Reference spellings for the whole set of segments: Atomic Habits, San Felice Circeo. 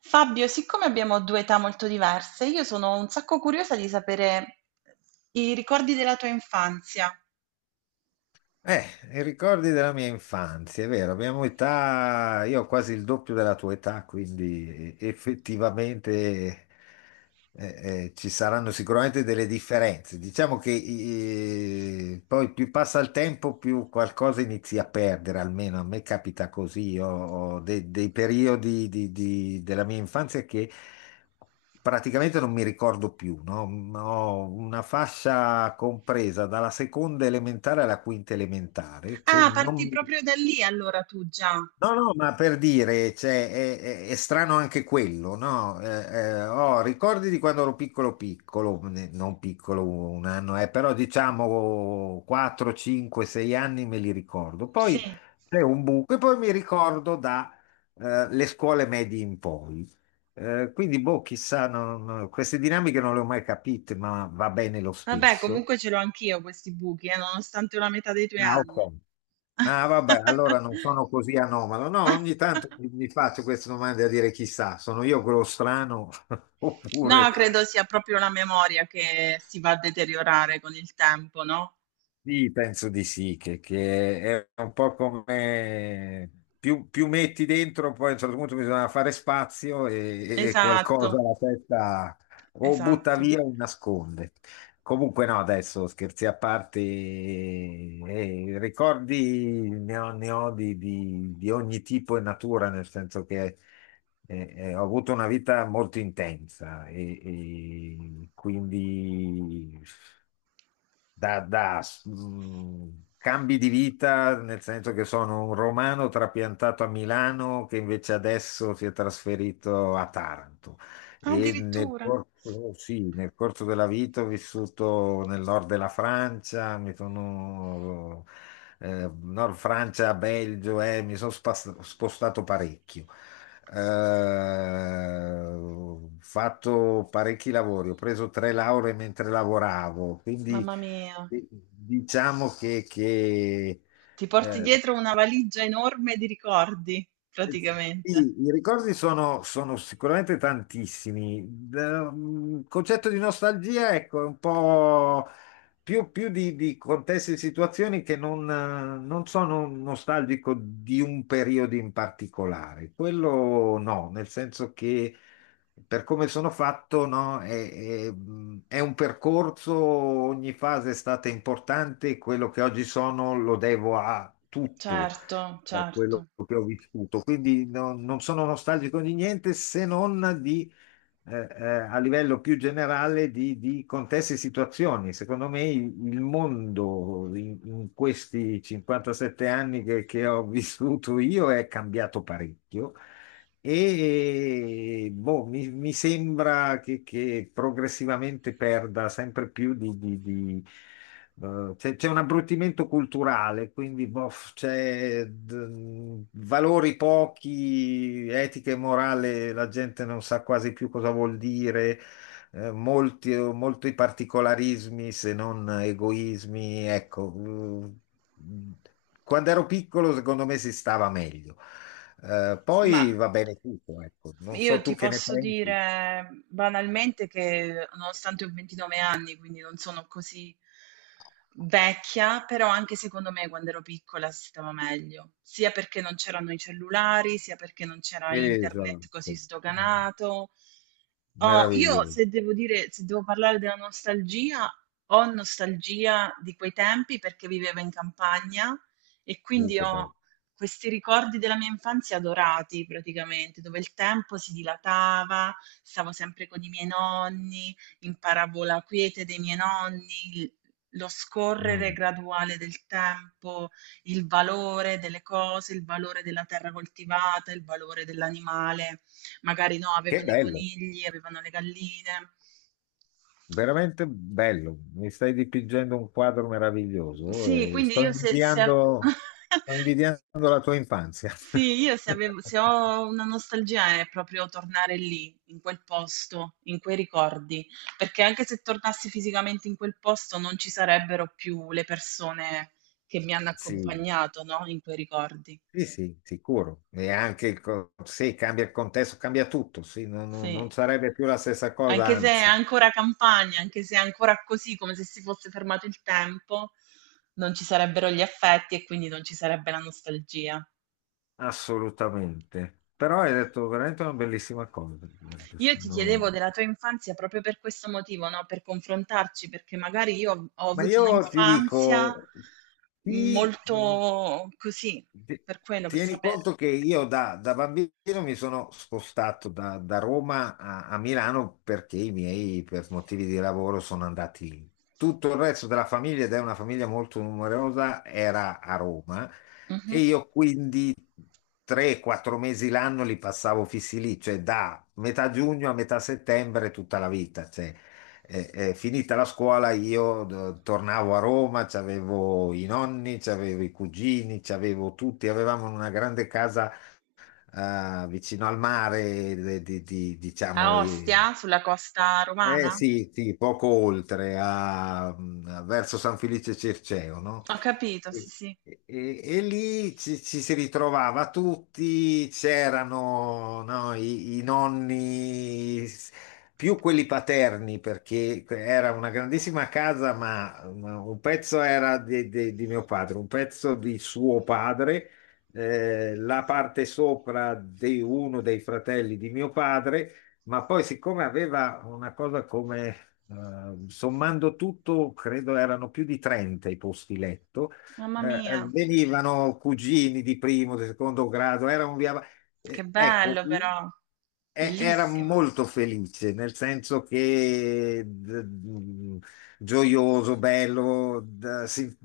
Fabio, siccome abbiamo due età molto diverse, io sono un sacco curiosa di sapere i ricordi della tua infanzia. Eh, i ricordi della mia infanzia, è vero, abbiamo età, io ho quasi il doppio della tua età, quindi effettivamente ci saranno sicuramente delle differenze. Diciamo che poi più passa il tempo, più qualcosa inizi a perdere, almeno a me capita così. Io ho dei periodi della mia infanzia che praticamente non mi ricordo più, no? Ho una fascia compresa dalla seconda elementare alla quinta elementare che Ah, parti non. proprio da lì allora tu già. No, no, ma per dire, cioè, è, è strano anche quello, no? Ho ricordi di quando ero piccolo, piccolo, non piccolo un anno, però diciamo 4, 5, 6 anni me li ricordo. Sì. Poi c'è un buco e poi mi ricordo da le scuole medie in poi. Quindi, boh, chissà, queste dinamiche non le ho mai capite, ma va bene lo Vabbè, stesso. comunque ce l'ho anch'io questi buchi, nonostante la metà dei tuoi Ah, ok. anni. Ah, vabbè, allora non sono così anomalo. No, ogni tanto mi faccio queste domande a dire chissà, sono io quello strano oppure. No, credo sia proprio la memoria che si va a deteriorare con il tempo, no? Sì, penso di sì, che è un po' come più metti dentro, poi a un certo punto bisogna fare spazio e Esatto, qualcosa la testa o butta esatto. via o nasconde. Comunque no, adesso scherzi a parte, ricordi ne ho, ne ho di ogni tipo e natura, nel senso che ho avuto una vita molto intensa e quindi cambi di vita, nel senso che sono un romano trapiantato a Milano che invece adesso si è trasferito a Taranto. E nel Addirittura. corso, sì, nel corso della vita ho vissuto nel nord della Francia, mi sono, nord Francia, Belgio, mi sono spostato parecchio. Ho fatto parecchi lavori, ho preso tre lauree mentre lavoravo, quindi. Mamma mia. Diciamo Ti porti eh, dietro una valigia enorme di ricordi, eh, praticamente. sì, i ricordi sono, sono sicuramente tantissimi. Il concetto di nostalgia, ecco, è un po' più di, contesti e situazioni che non, non sono nostalgico di un periodo in particolare. Quello no, nel senso che per come sono fatto, no, è, è un percorso, ogni fase è stata importante, quello che oggi sono lo devo a tutto Certo, per quello certo. che ho vissuto. Quindi non sono nostalgico di niente se non di, eh, eh, a livello più generale di, contesti e situazioni. Secondo me il mondo in, in questi 57 anni che ho vissuto io è cambiato parecchio. E boh, mi sembra che, progressivamente perda sempre più. C'è un abbruttimento culturale, quindi boh, c'è valori pochi, etica e morale, la gente non sa quasi più cosa vuol dire, molti, molti particolarismi se non egoismi. Ecco, quando ero piccolo, secondo me si stava meglio. Ma Poi va bene tutto, ecco. Non io so ti tu che ne posso pensi. dire banalmente che nonostante ho 29 anni, quindi non sono così vecchia, però anche secondo me quando ero piccola si stava meglio, sia perché non c'erano i cellulari, sia perché non c'era Esatto. internet così sdoganato. Oh, io Meraviglioso. se devo dire, se devo parlare della nostalgia, ho nostalgia di quei tempi perché vivevo in campagna e quindi Che bello. ho questi ricordi della mia infanzia dorati praticamente, dove il tempo si dilatava, stavo sempre con i miei nonni, imparavo la quiete dei miei nonni, il lo scorrere Mm. graduale del tempo, il valore delle cose, il valore della terra coltivata, il valore dell'animale. Magari no, Che avevano i bello, conigli, avevano le galline. veramente bello. Mi stai dipingendo un quadro meraviglioso Sì, e quindi io se, sto invidiando la tua infanzia. sì, io se avevo se ho una nostalgia è proprio tornare lì, in quel posto, in quei ricordi, perché anche se tornassi fisicamente in quel posto non ci sarebbero più le persone che mi hanno Sì, accompagnato, no, in quei ricordi. sì, sì, sicuro. E anche, il sì, cambia il contesto, cambia tutto, sì, non, Sì. non sarebbe più la stessa cosa, Anche se è anzi, ancora campagna, anche se è ancora così, come se si fosse fermato il tempo, non ci sarebbero gli affetti e quindi non ci sarebbe la nostalgia. assolutamente. Però hai detto veramente una bellissima cosa. Io ti Sono- chiedevo della tua infanzia proprio per questo motivo, no? Per confrontarci, perché magari io ho, ho Ma avuto io ti un'infanzia dico, sì. molto così, Ti- per quello, per Tieni sapere. conto che io da bambino mi sono spostato da Roma a Milano perché i miei, per motivi di lavoro, sono andati lì. Tutto il resto della famiglia, ed è una famiglia molto numerosa, era a Roma Mhm. e io quindi 3-4 mesi l'anno li passavo fissi lì, cioè da metà giugno a metà settembre tutta la vita. Cioè, finita la scuola io tornavo a Roma, c'avevo i nonni, c'avevo i cugini, c'avevo tutti, avevamo una grande casa vicino al mare, diciamo. A E Ostia, sulla costa eh romana? sì, sì, poco oltre, verso San Felice Circeo, no? Ho capito, sì, E, sì. E lì ci, si ritrovava tutti, c'erano no, i, nonni, più quelli paterni, perché era una grandissima casa, ma un pezzo era di, mio padre, un pezzo di suo padre, la parte sopra di uno dei fratelli di mio padre, ma poi, siccome aveva una cosa come, sommando tutto, credo erano più di 30 i posti letto, Mamma mia, venivano cugini di primo, di secondo grado, era un via. che eh, ecco, bello però, Era bellissimo. molto felice, nel senso che gioioso, bello,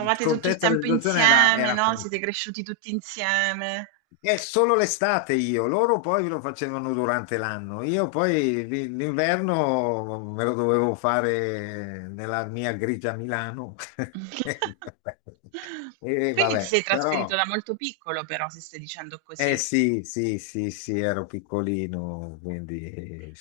il tutto il contesto della tempo situazione insieme, era no? Siete cresciuti tutti insieme. è solo l'estate, io, loro poi lo facevano durante l'anno, io poi l'inverno me lo dovevo fare nella mia grigia Milano. E Quindi ti vabbè, sei trasferito però, da molto piccolo, però, se stai dicendo eh così. sì, sì, sì, sì, ero piccolino, quindi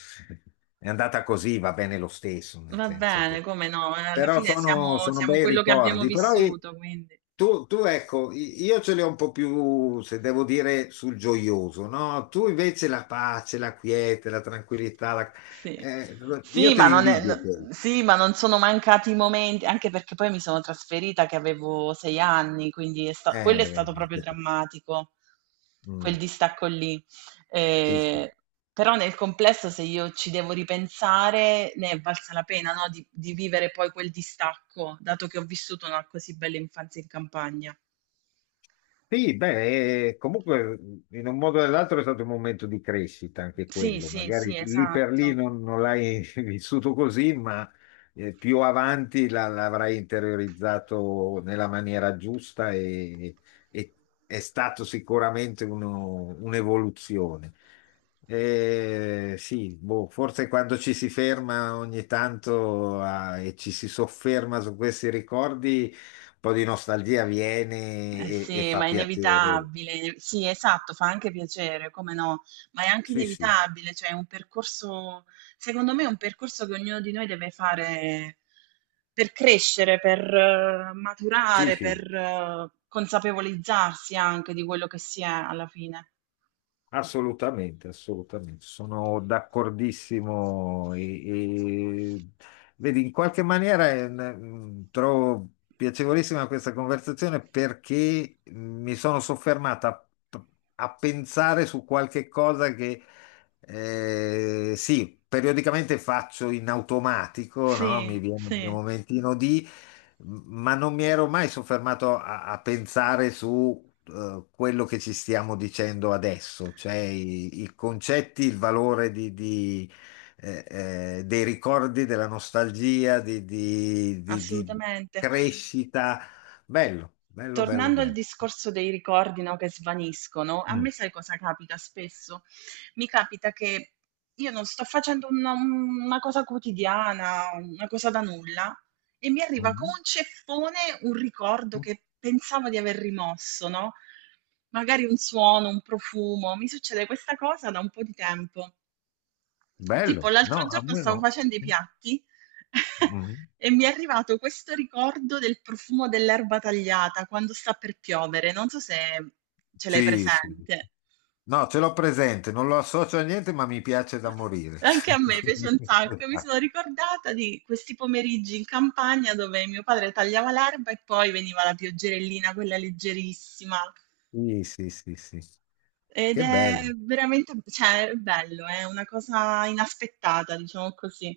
è andata così, va bene lo stesso, nel Va senso bene, che. come no? Alla Però fine siamo, sono siamo bei quello che abbiamo ricordi, però. Vissuto, quindi. Tu, ecco, io ce l'ho un po' più, se devo dire, sul gioioso, no? Tu invece la pace, la quiete, la tranquillità, Sì. eh, io Sì, te ma li non è- no- invidio quelli. sì, ma non sono mancati momenti, anche perché poi mi sono trasferita che avevo 6 anni, quindi quello è stato Vedi. proprio drammatico, quel Mm, distacco lì. sì, sì. Eh, però nel complesso, se io ci devo ripensare, ne è valsa la pena, no? Di vivere poi quel distacco, dato che ho vissuto una così bella infanzia in campagna. Sì, beh, comunque in un modo o nell'altro è stato un momento di crescita anche Sì, quello, sì, magari sì, lì per lì esatto. Non l'hai vissuto così, ma più avanti l'avrai interiorizzato nella maniera giusta e è stato sicuramente un'evoluzione. Sì, boh, forse quando ci si ferma ogni tanto e ci si sofferma su questi ricordi po' di nostalgia viene Eh e sì, fa ma è piacere. inevitabile. Sì, esatto, fa anche piacere, come no, ma è anche Sì, sì, inevitabile, cioè è un percorso, secondo me è un percorso che ognuno di noi deve fare per crescere, per sì, maturare, per sì, consapevolizzarsi anche di quello che si è alla fine. assolutamente, assolutamente. Sono d'accordissimo. Vedi, in qualche maniera trovo piacevolissima questa conversazione perché mi sono soffermata a pensare su qualche cosa che. Sì, periodicamente faccio in automatico, no? Mi Sì, viene un sì, momentino di, ma non mi ero mai soffermato a pensare su quello che ci stiamo dicendo adesso, cioè i concetti, il valore eh, dei ricordi, della nostalgia, di, assolutamente. crescita. Bello, bello, bello, Tornando al bello. discorso dei ricordi, no, che svaniscono, a Mm. me sai cosa capita spesso? Mi capita che io non sto facendo una cosa quotidiana, una cosa da nulla, e mi arriva con Mhm. un ceffone un ricordo che pensavo di aver rimosso, no? Magari un suono, un profumo. Mi succede questa cosa da un po' di tempo. Tipo Bello, l'altro no, a giorno me stavo no. facendo i Mm. piatti Mm. e mi è arrivato questo ricordo del profumo dell'erba tagliata quando sta per piovere. Non so se ce l'hai Sì, sì. presente. No, ce l'ho presente, non lo associo a niente, ma mi piace da morire. Anche a me piace Quindi, un sacco. Mi esatto. sono ricordata di questi pomeriggi in campagna dove mio padre tagliava l'erba e poi veniva la pioggerellina, quella leggerissima. Sì, sì, sì, sì. Ed Che è bello. veramente, cioè, è bello, è una cosa inaspettata, diciamo così.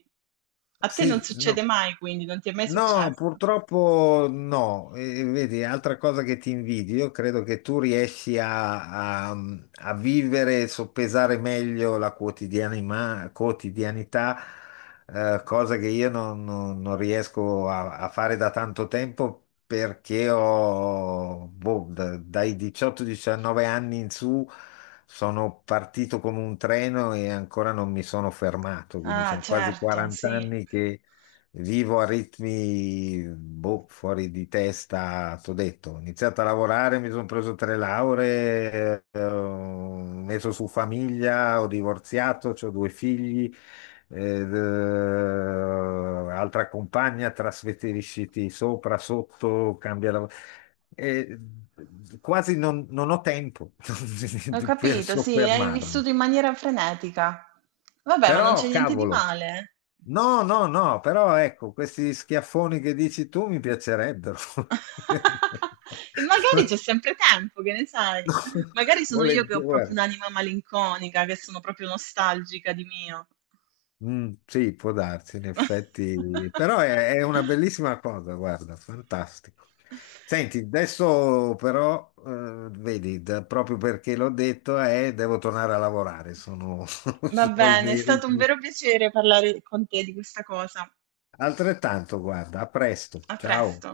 A te non Sì, succede no. mai, quindi non ti è mai No, successo. purtroppo no. E, vedi, altra cosa che ti invidio, credo che tu riesci a vivere e soppesare meglio la quotidianità, cosa che io non, non riesco a fare da tanto tempo perché ho, boh, dai 18-19 anni in su sono partito come un treno e ancora non mi sono fermato, quindi Ah, sono quasi certo, 40 sì. anni. Vivo a ritmi boh, fuori di testa, t'ho detto. Ho iniziato a lavorare, mi sono preso tre lauree, ho messo su famiglia, ho divorziato, ho due figli, ed, altra compagna, trasferisciti sopra, sotto, cambia lavoro. E quasi non ho tempo Ho per capito, sì, hai vissuto soffermarmi. in maniera frenetica. Vabbè, ma non Però, c'è niente di cavolo. male. No, no, no, però ecco, questi schiaffoni che dici tu mi piacerebbero. E magari c'è sempre tempo, che ne No, sai? Magari sono io che ho volentieri, proprio guarda. un'anima malinconica, che sono proprio nostalgica di mio. Mm, sì, può darsi, in effetti, però è una bellissima cosa, guarda, fantastico. Senti, adesso però, vedi, proprio perché l'ho detto, devo tornare a lavorare, sono, Va sono i bene, è miei stato un vero ritmi. piacere parlare con te di questa cosa. Altrettanto, guarda, a presto, A presto. ciao.